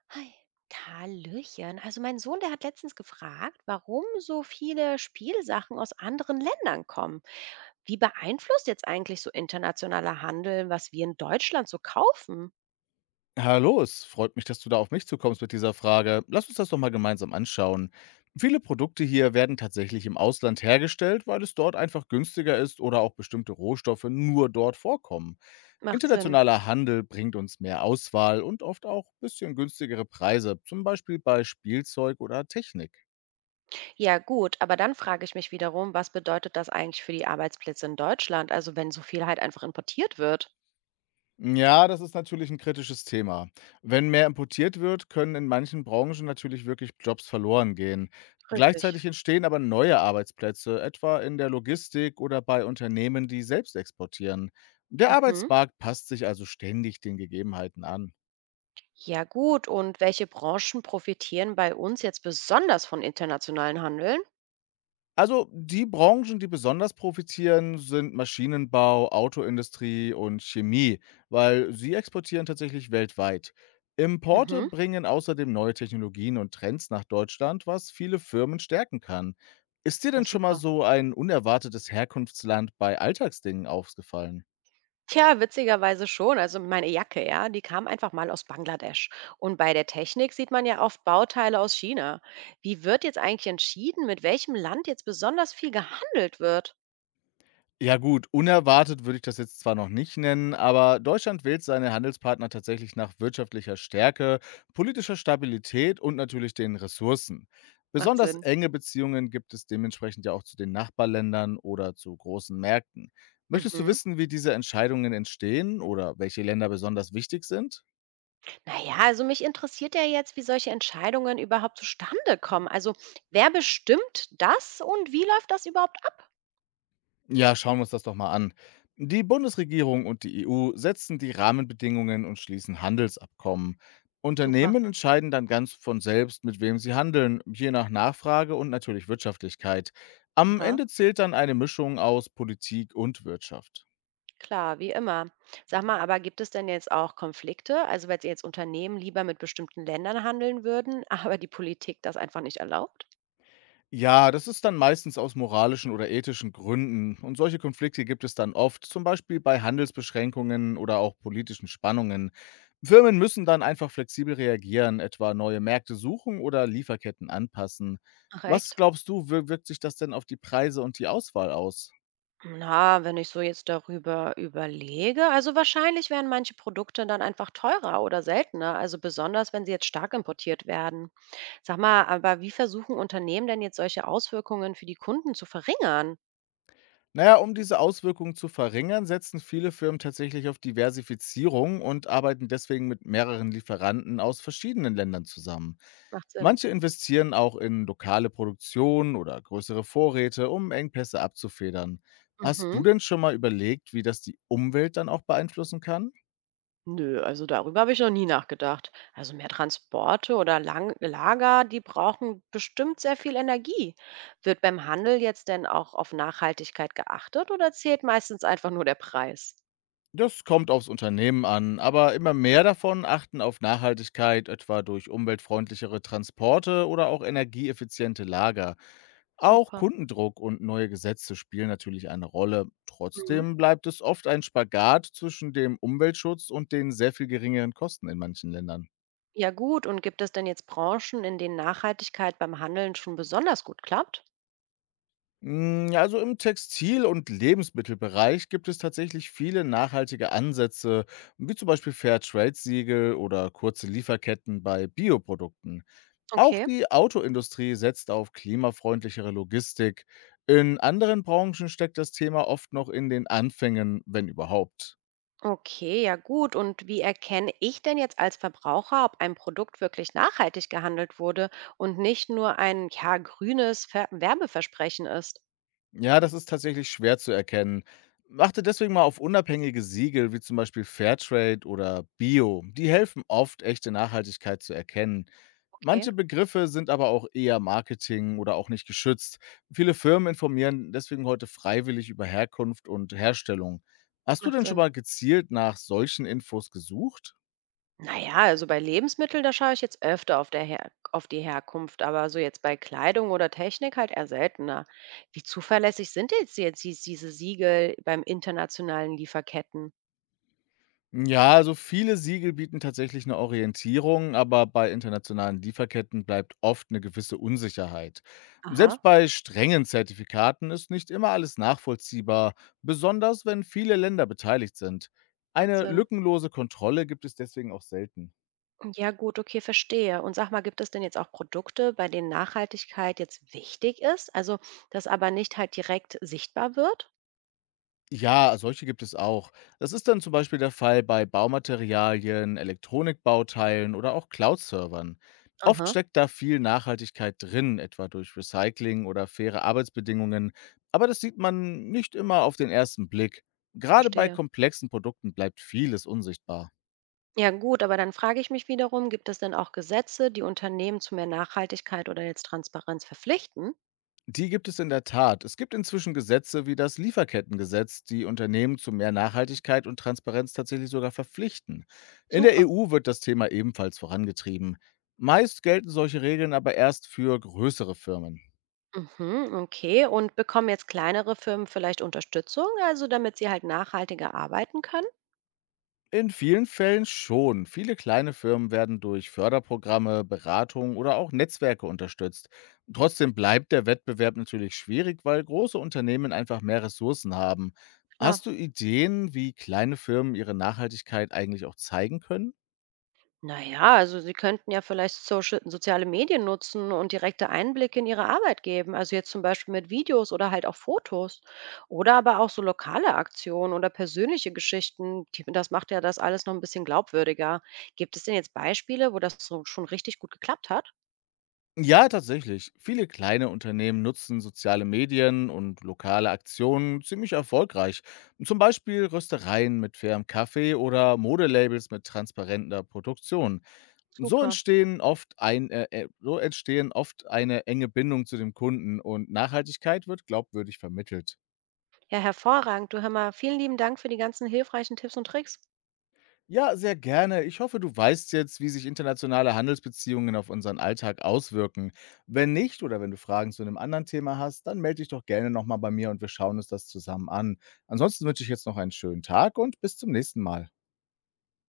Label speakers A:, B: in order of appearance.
A: Hi. Hallöchen. Also mein Sohn, der hat letztens gefragt, warum so viele Spielsachen aus anderen Ländern kommen. Wie beeinflusst jetzt eigentlich so internationaler Handel, was wir in Deutschland so kaufen?
B: Hallo, es freut mich, dass du da auf mich zukommst mit dieser Frage. Lass uns das doch mal gemeinsam anschauen. Viele Produkte hier werden tatsächlich im Ausland hergestellt, weil es dort einfach günstiger ist oder auch bestimmte Rohstoffe nur dort vorkommen.
A: Macht Sinn.
B: Internationaler Handel bringt uns mehr Auswahl und oft auch ein bisschen günstigere Preise, zum Beispiel bei Spielzeug oder Technik.
A: Ja gut, aber dann frage ich mich wiederum, was bedeutet das eigentlich für die Arbeitsplätze in Deutschland, also wenn so viel halt einfach importiert wird?
B: Ja, das ist natürlich ein kritisches Thema. Wenn mehr importiert wird, können in manchen Branchen natürlich wirklich Jobs verloren gehen.
A: Richtig.
B: Gleichzeitig entstehen aber neue Arbeitsplätze, etwa in der Logistik oder bei Unternehmen, die selbst exportieren. Der
A: Mhm.
B: Arbeitsmarkt passt sich also ständig den Gegebenheiten an.
A: Ja gut, und welche Branchen profitieren bei uns jetzt besonders von internationalen Handeln?
B: Also, die Branchen, die besonders profitieren, sind Maschinenbau, Autoindustrie und Chemie, weil sie exportieren tatsächlich weltweit. Importe
A: Mhm.
B: bringen außerdem neue Technologien und Trends nach Deutschland, was viele Firmen stärken kann. Ist dir
A: Ja
B: denn schon mal
A: super.
B: so ein unerwartetes Herkunftsland bei Alltagsdingen aufgefallen?
A: Tja, witzigerweise schon. Also meine Jacke, ja, die kam einfach mal aus Bangladesch. Und bei der Technik sieht man ja oft Bauteile aus China. Wie wird jetzt eigentlich entschieden, mit welchem Land jetzt besonders viel gehandelt wird?
B: Ja gut, unerwartet würde ich das jetzt zwar noch nicht nennen, aber Deutschland wählt seine Handelspartner tatsächlich nach wirtschaftlicher Stärke, politischer Stabilität und natürlich den Ressourcen.
A: Macht
B: Besonders
A: Sinn.
B: enge Beziehungen gibt es dementsprechend ja auch zu den Nachbarländern oder zu großen Märkten. Möchtest du
A: Mhm.
B: wissen, wie diese Entscheidungen entstehen oder welche Länder besonders wichtig sind?
A: Naja, also mich interessiert ja jetzt, wie solche Entscheidungen überhaupt zustande kommen. Also wer bestimmt das und wie läuft das überhaupt ab?
B: Ja, schauen wir uns das doch mal an. Die Bundesregierung und die EU setzen die Rahmenbedingungen und schließen Handelsabkommen.
A: Super.
B: Unternehmen entscheiden dann ganz von selbst, mit wem sie handeln, je nach Nachfrage und natürlich Wirtschaftlichkeit. Am
A: Aha.
B: Ende zählt dann eine Mischung aus Politik und Wirtschaft.
A: Klar, wie immer. Sag mal, aber gibt es denn jetzt auch Konflikte? Also, wenn jetzt Unternehmen lieber mit bestimmten Ländern handeln würden, aber die Politik das einfach nicht erlaubt?
B: Ja, das ist dann meistens aus moralischen oder ethischen Gründen. Und solche Konflikte gibt es dann oft, zum Beispiel bei Handelsbeschränkungen oder auch politischen Spannungen. Firmen müssen dann einfach flexibel reagieren, etwa neue Märkte suchen oder Lieferketten anpassen.
A: Ach
B: Was
A: echt?
B: glaubst du, wirkt sich das denn auf die Preise und die Auswahl aus?
A: Na, wenn ich so jetzt darüber überlege, also wahrscheinlich wären manche Produkte dann einfach teurer oder seltener, also besonders wenn sie jetzt stark importiert werden. Sag mal, aber wie versuchen Unternehmen denn jetzt solche Auswirkungen für die Kunden zu verringern?
B: Naja, um diese Auswirkungen zu verringern, setzen viele Firmen tatsächlich auf Diversifizierung und arbeiten deswegen mit mehreren Lieferanten aus verschiedenen Ländern zusammen.
A: Macht Sinn.
B: Manche investieren auch in lokale Produktion oder größere Vorräte, um Engpässe abzufedern. Hast du
A: Mhm.
B: denn schon mal überlegt, wie das die Umwelt dann auch beeinflussen kann?
A: Nö, also darüber habe ich noch nie nachgedacht. Also mehr Transporte oder Lang Lager, die brauchen bestimmt sehr viel Energie. Wird beim Handel jetzt denn auch auf Nachhaltigkeit geachtet oder zählt meistens einfach nur der Preis?
B: Das kommt aufs Unternehmen an, aber immer mehr davon achten auf Nachhaltigkeit, etwa durch umweltfreundlichere Transporte oder auch energieeffiziente Lager. Auch
A: Super.
B: Kundendruck und neue Gesetze spielen natürlich eine Rolle.
A: Mhm.
B: Trotzdem bleibt es oft ein Spagat zwischen dem Umweltschutz und den sehr viel geringeren Kosten in manchen Ländern.
A: Ja gut, und gibt es denn jetzt Branchen, in denen Nachhaltigkeit beim Handeln schon besonders gut klappt?
B: Ja, also im Textil- und Lebensmittelbereich gibt es tatsächlich viele nachhaltige Ansätze, wie zum Beispiel Fairtrade-Siegel oder kurze Lieferketten bei Bioprodukten. Auch
A: Okay.
B: die Autoindustrie setzt auf klimafreundlichere Logistik. In anderen Branchen steckt das Thema oft noch in den Anfängen, wenn überhaupt.
A: Okay, ja gut. Und wie erkenne ich denn jetzt als Verbraucher, ob ein Produkt wirklich nachhaltig gehandelt wurde und nicht nur ein ja, grünes Ver Werbeversprechen ist?
B: Ja, das ist tatsächlich schwer zu erkennen. Achte deswegen mal auf unabhängige Siegel wie zum Beispiel Fairtrade oder Bio. Die helfen oft, echte Nachhaltigkeit zu erkennen.
A: Okay,
B: Manche Begriffe sind aber auch eher Marketing oder auch nicht geschützt. Viele Firmen informieren deswegen heute freiwillig über Herkunft und Herstellung. Hast du
A: macht
B: denn schon
A: Sinn.
B: mal gezielt nach solchen Infos gesucht?
A: Naja, also bei Lebensmitteln, da schaue ich jetzt öfter auf die Herkunft, aber so jetzt bei Kleidung oder Technik halt eher seltener. Wie zuverlässig sind jetzt diese Siegel beim internationalen Lieferketten?
B: Ja, also viele Siegel bieten tatsächlich eine Orientierung, aber bei internationalen Lieferketten bleibt oft eine gewisse Unsicherheit. Selbst
A: Aha,
B: bei strengen Zertifikaten ist nicht immer alles nachvollziehbar, besonders wenn viele Länder beteiligt sind.
A: macht
B: Eine
A: Sinn.
B: lückenlose Kontrolle gibt es deswegen auch selten.
A: Ja, gut, okay, verstehe. Und sag mal, gibt es denn jetzt auch Produkte, bei denen Nachhaltigkeit jetzt wichtig ist, also das aber nicht halt direkt sichtbar wird?
B: Ja, solche gibt es auch. Das ist dann zum Beispiel der Fall bei Baumaterialien, Elektronikbauteilen oder auch Cloud-Servern. Oft
A: Aha,
B: steckt da viel Nachhaltigkeit drin, etwa durch Recycling oder faire Arbeitsbedingungen, aber das sieht man nicht immer auf den ersten Blick. Gerade bei
A: verstehe.
B: komplexen Produkten bleibt vieles unsichtbar.
A: Ja, gut, aber dann frage ich mich wiederum, gibt es denn auch Gesetze, die Unternehmen zu mehr Nachhaltigkeit oder jetzt Transparenz verpflichten?
B: Die gibt es in der Tat. Es gibt inzwischen Gesetze wie das Lieferkettengesetz, die Unternehmen zu mehr Nachhaltigkeit und Transparenz tatsächlich sogar verpflichten. In der
A: Super.
B: EU wird das Thema ebenfalls vorangetrieben. Meist gelten solche Regeln aber erst für größere Firmen.
A: Mhm, okay. Und bekommen jetzt kleinere Firmen vielleicht Unterstützung, also damit sie halt nachhaltiger arbeiten können?
B: In vielen Fällen schon. Viele kleine Firmen werden durch Förderprogramme, Beratung oder auch Netzwerke unterstützt. Trotzdem bleibt der Wettbewerb natürlich schwierig, weil große Unternehmen einfach mehr Ressourcen haben.
A: Klar.
B: Hast du Ideen, wie kleine Firmen ihre Nachhaltigkeit eigentlich auch zeigen können?
A: Na ja, also Sie könnten ja vielleicht Social soziale Medien nutzen und direkte Einblicke in Ihre Arbeit geben. Also jetzt zum Beispiel mit Videos oder halt auch Fotos. Oder aber auch so lokale Aktionen oder persönliche Geschichten. Das macht ja das alles noch ein bisschen glaubwürdiger. Gibt es denn jetzt Beispiele, wo das so schon richtig gut geklappt hat?
B: Ja, tatsächlich. Viele kleine Unternehmen nutzen soziale Medien und lokale Aktionen ziemlich erfolgreich. Zum Beispiel Röstereien mit fairem Kaffee oder Modelabels mit transparenter Produktion. So
A: Super.
B: entstehen oft eine enge Bindung zu dem Kunden und Nachhaltigkeit wird glaubwürdig vermittelt.
A: Ja, hervorragend. Du hör mal, vielen lieben Dank für die ganzen hilfreichen Tipps und Tricks.
B: Ja, sehr gerne. Ich hoffe, du weißt jetzt, wie sich internationale Handelsbeziehungen auf unseren Alltag auswirken. Wenn nicht oder wenn du Fragen zu einem anderen Thema hast, dann melde dich doch gerne nochmal bei mir und wir schauen uns das zusammen an. Ansonsten wünsche ich jetzt noch einen schönen Tag und bis zum nächsten Mal.